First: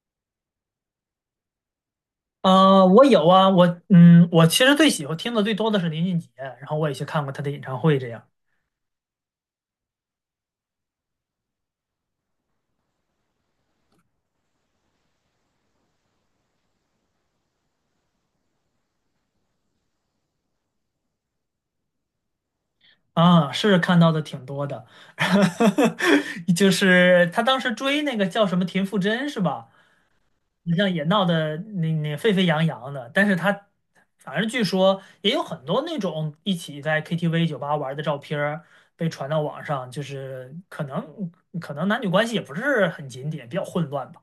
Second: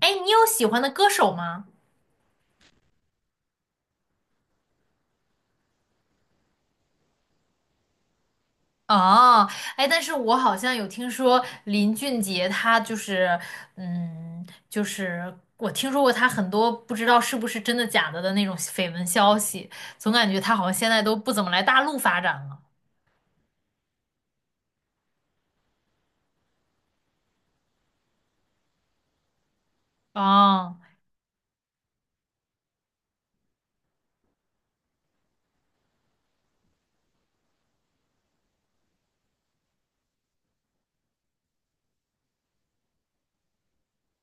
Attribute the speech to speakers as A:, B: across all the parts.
A: 哎，你有喜欢的歌手吗？
B: 我有啊，我其实最喜欢听的最多的是林俊杰，然后我也去看过他的演唱会，这样。
A: 哦，哎，但是我好像有听说林俊杰，他就是，就是我听说过他很多不知道是不是真的假的的那种绯闻消息，总感觉他好像现在都不怎么来大陆发展了。
B: 啊，是看到的挺多的。就是他当时追那个叫什么田馥甄是吧？你
A: 哦。
B: 像也闹得那沸沸扬扬的，但是他反正据说也有很多那种一起在 KTV 酒吧玩的照片儿被传到网上，就是可能男女关系也不是很检点，比较混乱吧。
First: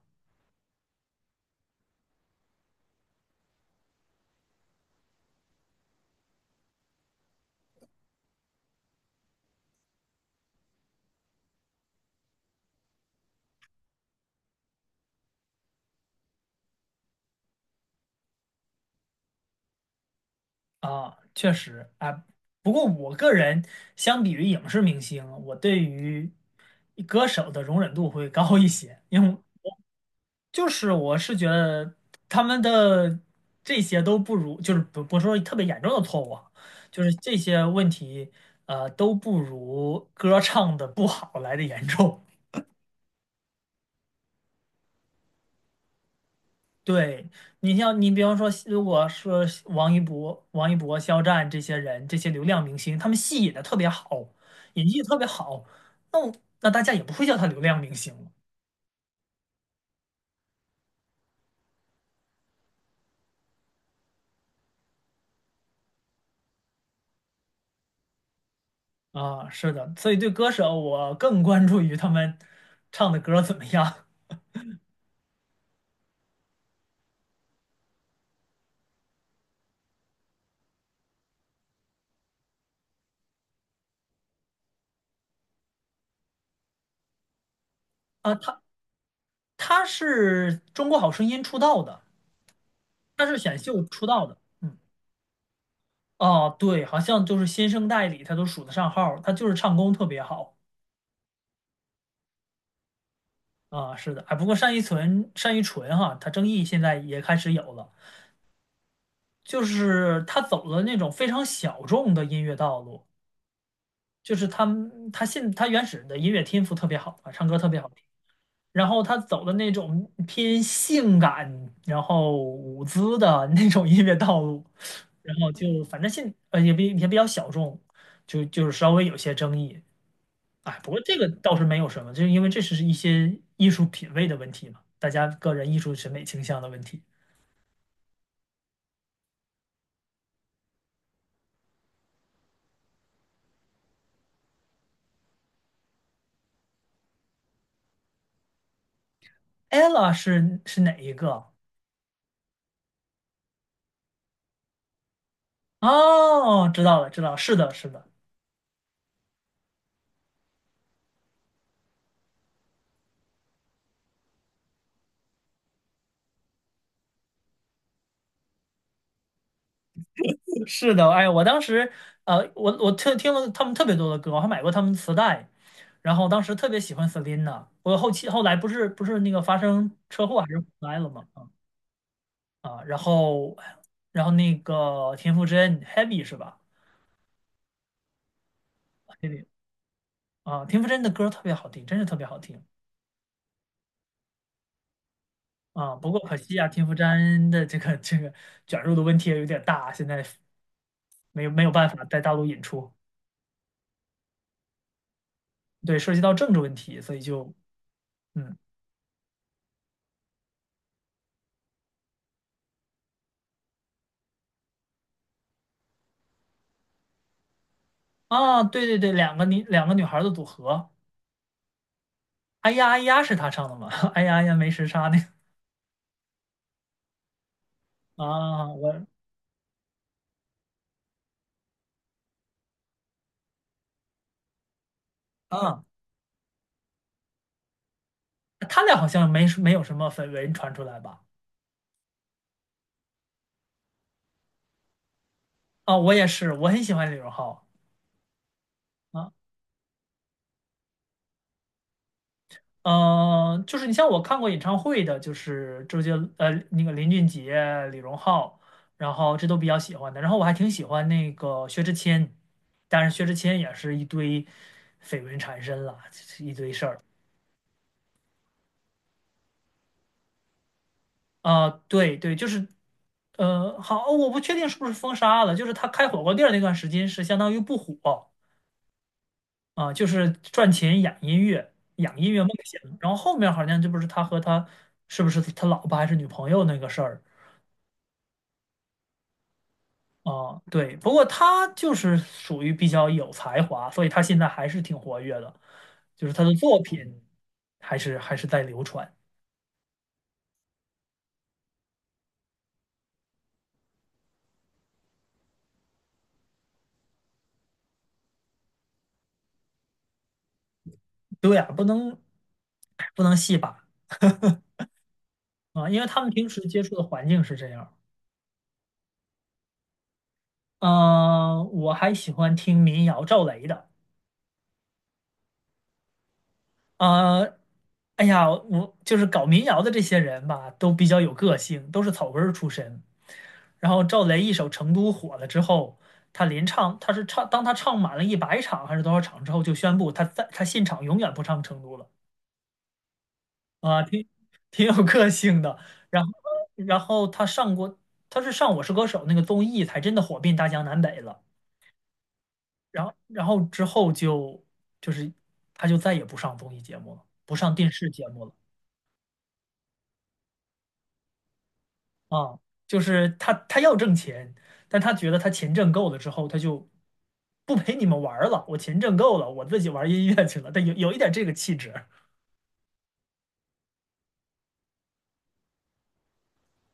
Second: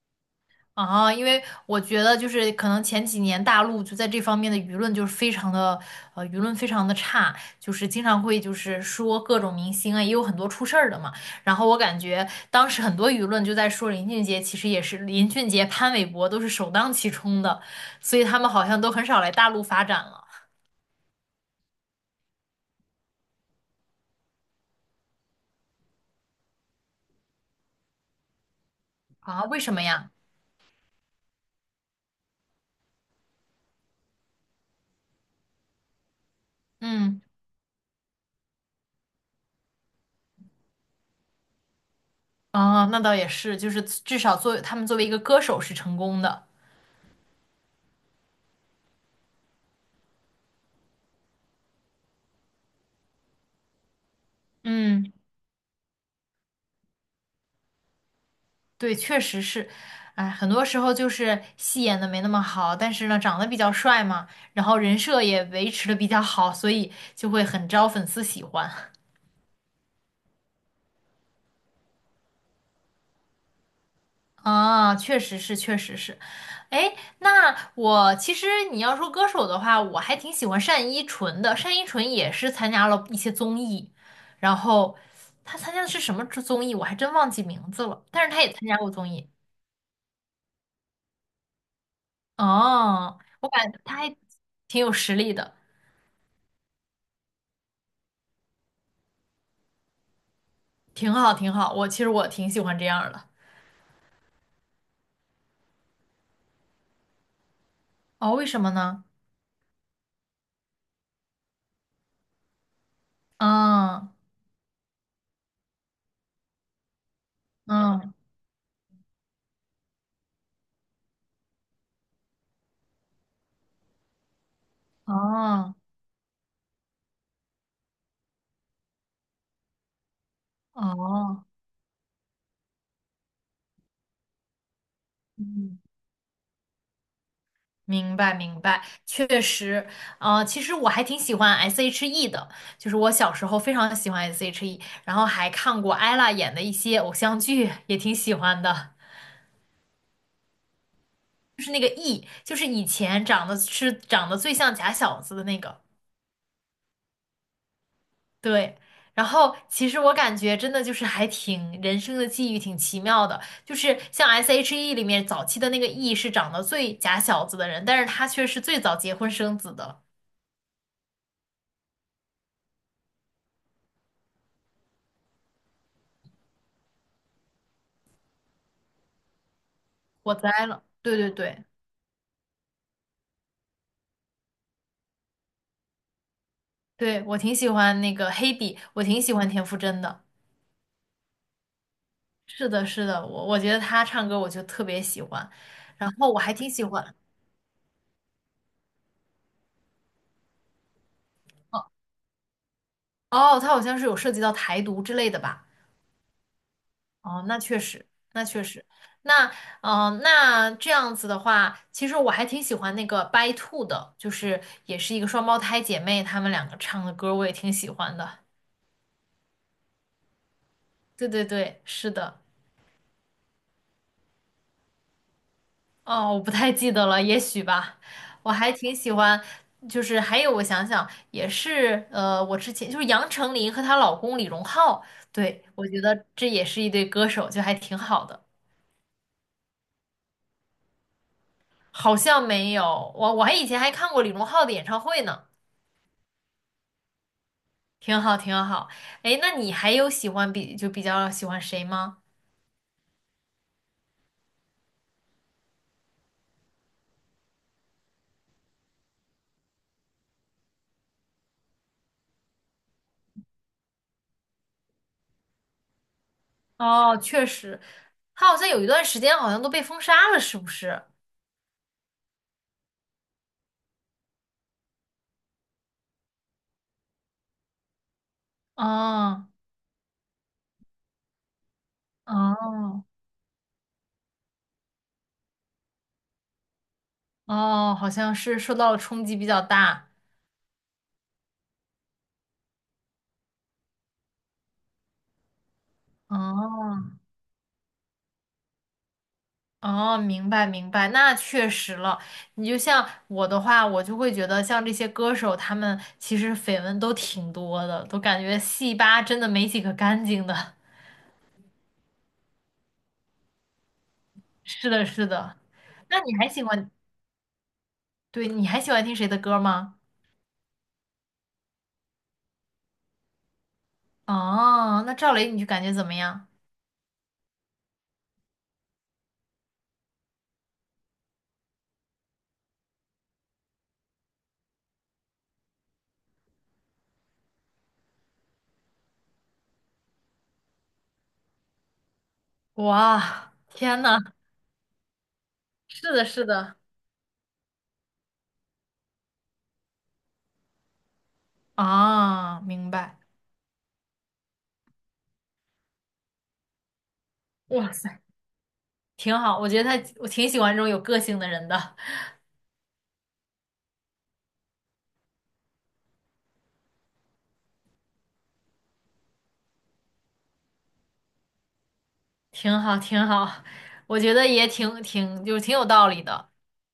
A: 啊，因为我觉得就是可能前几年大陆就在这方面的舆论就是非常的，舆论非常的差，就是经常会就是说各种明星啊，也有很多出事儿的嘛。然后我感觉当时很多舆论就在说林俊杰，其实也是林俊杰、潘玮柏都是首当其冲的，所以他们好像都很少来大陆发展了
B: 啊，确实啊。不过我个人相比于影视明星，我对于歌手的容忍度会高一些。因为
A: 啊？为什么呀？
B: 就是我是觉得他们的这些都不如，就是不是说特别严重的错误啊，就是
A: 嗯，
B: 这些问题，都不如歌唱的不好来的严重。
A: 啊，那倒也是，就是至少作为他们作为一个歌手是成功的，
B: 对，你像你比方说，如果说王一博、肖战这些人，这些流量明星，他们戏演的特别好，演技
A: 嗯。
B: 特别好，那我那大家也不会叫他流量明星了。
A: 对，确实是，哎，很多时候就是戏演的没那么好，但是呢，长得比较帅嘛，然后人设也维持的比较好，所以就会很招粉丝喜欢
B: 啊，是的，所以对歌手我更关注于他们唱的歌怎么样。
A: 啊，确实是，确实是。哎，那我其实你要说歌手的话，我还挺喜欢单依纯的，单依纯也是参加了一些综艺，然后他参加的是什么综艺，我还真忘记名字了，但是
B: 啊。
A: 他也
B: 他
A: 参加过综艺，
B: 他是中国好声音出道的，
A: 哦，
B: 他是
A: 我
B: 选
A: 感觉
B: 秀
A: 他
B: 出
A: 还
B: 道的。嗯，
A: 挺有实力的。
B: 哦，对，好像就是新生代里他都数得上号儿，他就是唱功特别好。
A: 挺好，挺好。我其实我挺喜欢这样儿的。
B: 啊，是的。哎，不过单依纯哈，他争议现在也开始有了，
A: 哦，为什么呢？
B: 就是他走了那种非常小众的音乐道路。
A: 嗯
B: 就是他原始的音乐天赋特别好啊，唱歌特别好听，
A: 嗯
B: 然后他走的那种偏性感，然后舞姿的 那种音乐道路，然后
A: 哦
B: 就反正也比较小众，就是稍微有些争议。哎，不过这个
A: 哦，
B: 倒是没有什么，就是因为这是一些艺术品味的问题嘛，大家个人艺
A: 嗯，
B: 术审美倾向的问题。
A: 明白明白，确实。其实我还挺喜欢 S.H.E 的，就是我小时候非常喜欢 S.H.E，然后还看过 ella 演的一些偶像剧，也挺喜欢的。
B: Ella 是哪一个？
A: 就是那个 E，就是以前长得是长得最像假小子的那个。
B: 哦，知道了，知道了，是的，是的，
A: 对，然后其实我感觉真的就是还挺人生的际遇挺奇妙的，就是像 SHE 里面早期的那个 E 是长得最假小子的人，但是他却是最早结婚生子的，
B: 是的。哎，我当时，我特听了他们特别多的歌，我还买过他们磁带，然后当时特别喜欢 Selina。我后期后来不是那个发生车
A: 我
B: 祸还是回
A: 栽了。
B: 来了
A: 对
B: 吗？
A: 对对
B: 啊，然后那个田馥甄 Heavy 是吧
A: 对，我挺喜欢那个黑笔，我挺喜
B: ？Heavy
A: 欢田馥甄的。
B: 啊，田馥甄的歌特别好听，真是特别好听。
A: 是的，是的，我觉得他唱歌我就特别喜欢，
B: 啊，
A: 然
B: 不过
A: 后
B: 可
A: 我还
B: 惜啊，
A: 挺喜
B: 田馥
A: 欢
B: 甄的这个卷入的问题也有点大，现在没有办法在大陆引出。
A: 哦，他好像是有涉及到台独之类的吧。
B: 对，涉及到政治问题，所以
A: 哦，
B: 就
A: 那确实，那
B: 嗯。
A: 确实，那那这样子的话，其实我还挺喜欢那个 By Two 的，就是也是一个双胞胎姐妹，她们两个唱的歌我也挺喜欢的。
B: 啊，对对对，两个女孩的组合。
A: 对对对，是的。
B: 哎呀哎呀是他唱的吗？哎呀哎呀没时差那
A: 哦，我不太记得了，也许吧。
B: 个。
A: 我还挺喜欢，就是还有我想想，也是我之前就是杨丞琳和她老公李荣浩，对，
B: 啊，
A: 我觉得这也是一对歌手，就还挺好的。
B: 他俩好像没有什么绯闻传出来吧？
A: 好像没有，我还以前还看过李荣浩的演唱会呢。
B: 啊，我也是，我很喜欢李荣浩。
A: 挺好，挺好。
B: 啊。
A: 哎，那你还有喜欢比就比较喜欢谁吗？
B: 嗯，就是你像我看过演唱会的，就是周杰，那个林俊杰、李荣浩，然后这都比较喜欢的。然后我还挺喜欢那个薛之谦，但是薛之谦也是一堆绯闻缠身了，就是一堆事儿。
A: 哦，确实，他好像有一段时间好像都被封杀了，是不是？
B: 啊。对对，就是，好，我不确定是不是封杀了，就是他开火锅店儿那段时间是相当于不火
A: 哦
B: 啊，就是赚钱养音乐，养音乐梦想。
A: 哦
B: 然后后面好像这不是他和他是不是他老婆还是女朋友那个事儿。
A: 哦，好像是受到了冲击比较大。
B: 哦，对，不过他就是属于比较有才华，所以他现在还是挺活跃的，就是他的作
A: 哦
B: 品还是在流传。
A: 哦，明白明白，那确实了。你就像我的话，我就会觉得像这些歌手，他们其实绯闻都挺多的，都感觉戏吧真的没几个干净的。
B: 对呀，不能不能戏把。
A: 是的，是的。
B: 啊，因为
A: 那
B: 他们
A: 你还
B: 平时
A: 喜
B: 接
A: 欢，
B: 触的环境是这样。
A: 对，你还喜欢听谁的歌吗？
B: 嗯、我还喜欢听民谣赵雷的。
A: 哦，那赵雷你就感觉怎么样？
B: 呃，哎呀，我就是搞民谣的这些人吧，都比较有个性，都是草根儿出身。然后赵雷一首《成都》火了之后，他连唱，他是唱，当他唱满了一百场还是多少场之后，就宣布他在他现场永远不唱《成都》了。
A: 哇，天
B: 啊，
A: 呐，
B: 挺挺有个性的。
A: 是
B: 然
A: 的，
B: 后，
A: 是的，
B: 然后他上过，他是上《我是歌手》那个综艺，才真的火遍大江南北了。
A: 啊，明
B: 然后，
A: 白，
B: 然后之后就是他就再也不上综艺节目了，不上电
A: 哇
B: 视
A: 塞，
B: 节目了。
A: 挺好。我觉得他，我挺喜欢这种有个性的人的，
B: 啊，就是他要挣钱，但他觉得他钱挣够了之后，他就不陪你们玩儿了，我钱挣够了，我自己玩儿音乐去了。但有一点这个气质。
A: 挺好，挺好。我觉得也挺，就是挺有道理的。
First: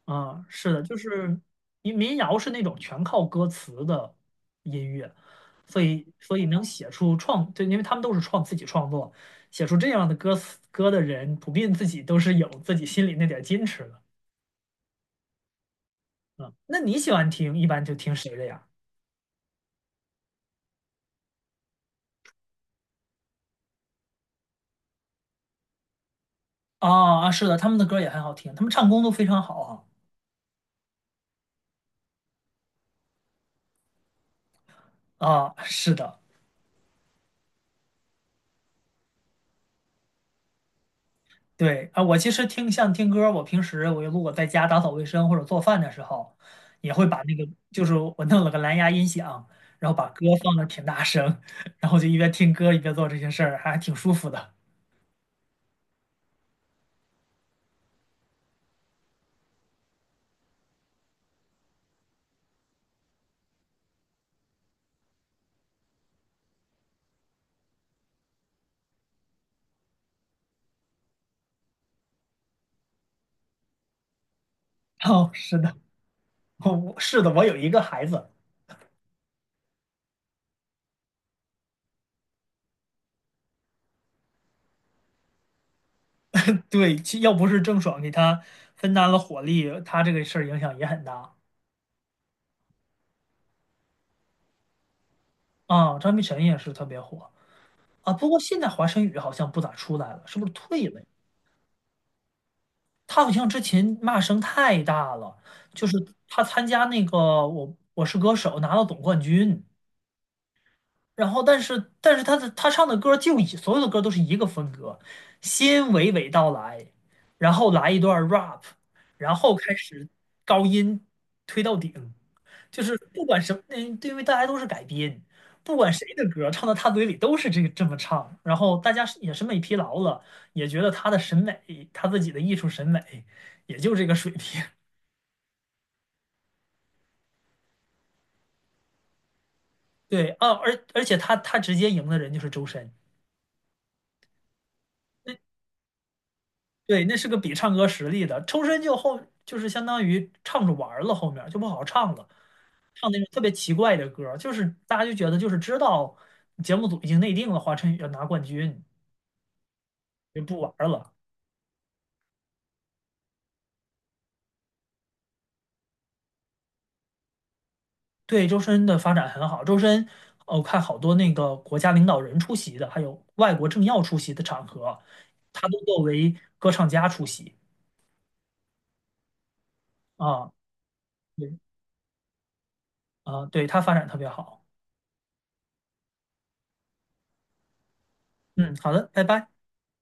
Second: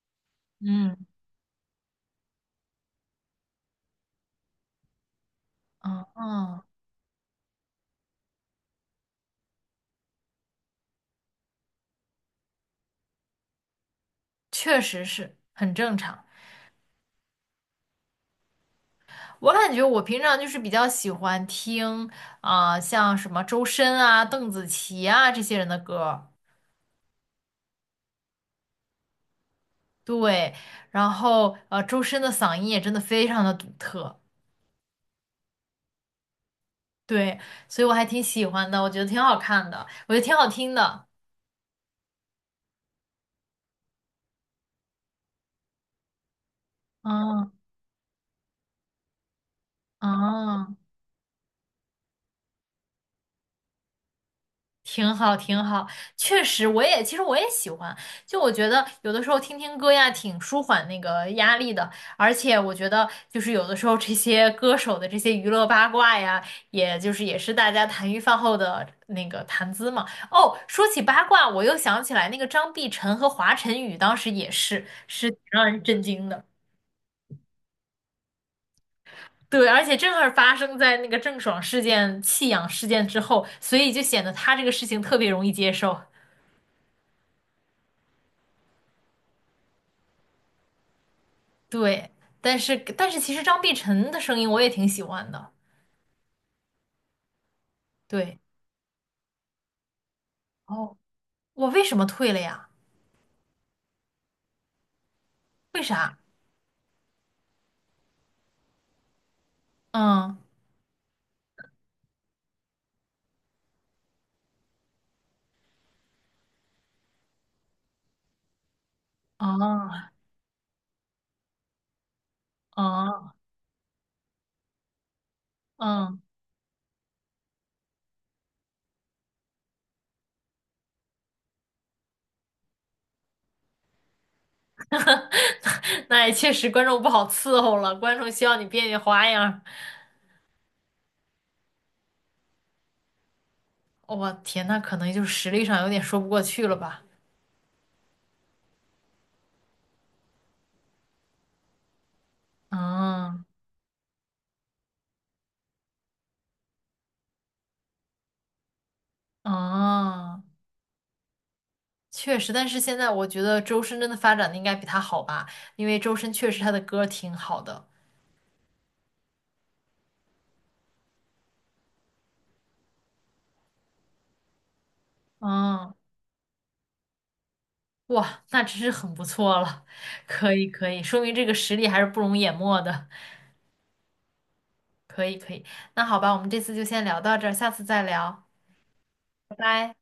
B: 啊，是的，就
A: 嗯
B: 是民谣是那种全靠歌词的音乐，所
A: 嗯
B: 以所以能
A: 嗯，哦
B: 写出创，对，因为他们都是创自己创作，写出这样的歌词歌的人，普遍自己都是有自己心里那点矜持的。
A: 确实是很正常。
B: 嗯，那你喜欢听，一般就听谁的呀？
A: 我感觉我平常就是比较喜欢听啊、像什么周深啊、邓紫棋啊这些人的歌。
B: 啊啊，是的，他们的歌也很好听，他们唱功都非常好啊。
A: 对，然后周深的嗓音也真的非常的独特，
B: 啊，是的。
A: 对，所以我还挺喜欢的，我觉得挺好看的，我觉得挺好听的。
B: 对啊，我其实听像听歌儿，我平时我如果在家打扫卫生或者做饭的时候，也会把那个
A: 嗯
B: 就是我弄了个蓝牙音响，然后把歌放的
A: 嗯，
B: 挺大声，然后就一边听歌一边做这些事儿，还挺舒服的。
A: 挺好，挺好，确实，我也其实我也喜欢。就我觉得有的时候听听歌呀，挺舒缓那个压力的。而且我觉得，就是有的时候这些歌手的这些娱乐八卦呀，也就是也是大家谈余饭后的那个谈资嘛。哦，说起八卦，我又想起来那个张碧晨和华晨宇当时也是，
B: 哦，
A: 是挺
B: 是
A: 让
B: 的。
A: 人震惊的。
B: 哦，是的，我有一个孩子。
A: 对，而且正好发生在那个郑爽事件、弃养事件之后，所以就显得他这个事情特别容易接受。
B: 对，其要不是郑爽给他分担了火力，他这个事儿影响也很大。
A: 对，但是其实张碧晨的声音我也挺喜欢的。
B: 啊。张碧晨也是特别火。啊，不过
A: 对，
B: 现在华晨宇好像不咋出来了，是不是退
A: 哦，
B: 了呀？
A: 我为什么退了呀？
B: 他好像之前骂声太大了，
A: 为
B: 就是
A: 啥？
B: 他参加那个我是歌手拿到总冠军，
A: 嗯，
B: 然后但是他的他唱的歌就以所有的歌都是一个风格，先娓娓道来，然后来一段 rap，然后开始
A: 啊
B: 高音推到顶，就是不
A: 啊
B: 管什么，嗯，对因为大家都是改编，不管谁
A: 嗯，
B: 的歌唱到他嘴里都是这个这么唱，然后大家是也审美疲劳了，也觉得他的审美，他自己的艺术审美也就这个水平。
A: 那也确实观众不好伺候了，观众希望你变变花样儿
B: 对啊，而且他直接赢的人就是周深。
A: 我天，那可能就是实力上有点说不过去了吧？
B: 对，那是个比唱歌实力的，周深就后就是相当于唱着玩儿了，后面就不好唱了，唱那种特
A: 嗯
B: 别奇怪的歌儿就是大家就觉得就是知道节目组已经内定了华晨宇要拿冠军，就
A: 嗯，
B: 不玩儿了。
A: 确实，但是现在我觉得周深真的发展的应该比他好吧，因为周深确实他的歌挺好的。
B: 对，周深的发展很好，周深，我看好多那个国家领导人出席的，还有外国政要出席的场合，他都
A: 嗯。
B: 作为歌唱家出席。
A: 哇，那真是很不错了，
B: 啊，
A: 可以可以，说明这个
B: 对
A: 实力还是不容淹没的，
B: 啊，对他发展特别好。
A: 可以可以，那好吧，我们这次就先聊到这儿，下次再聊，
B: 嗯，好的，拜拜。
A: 拜拜。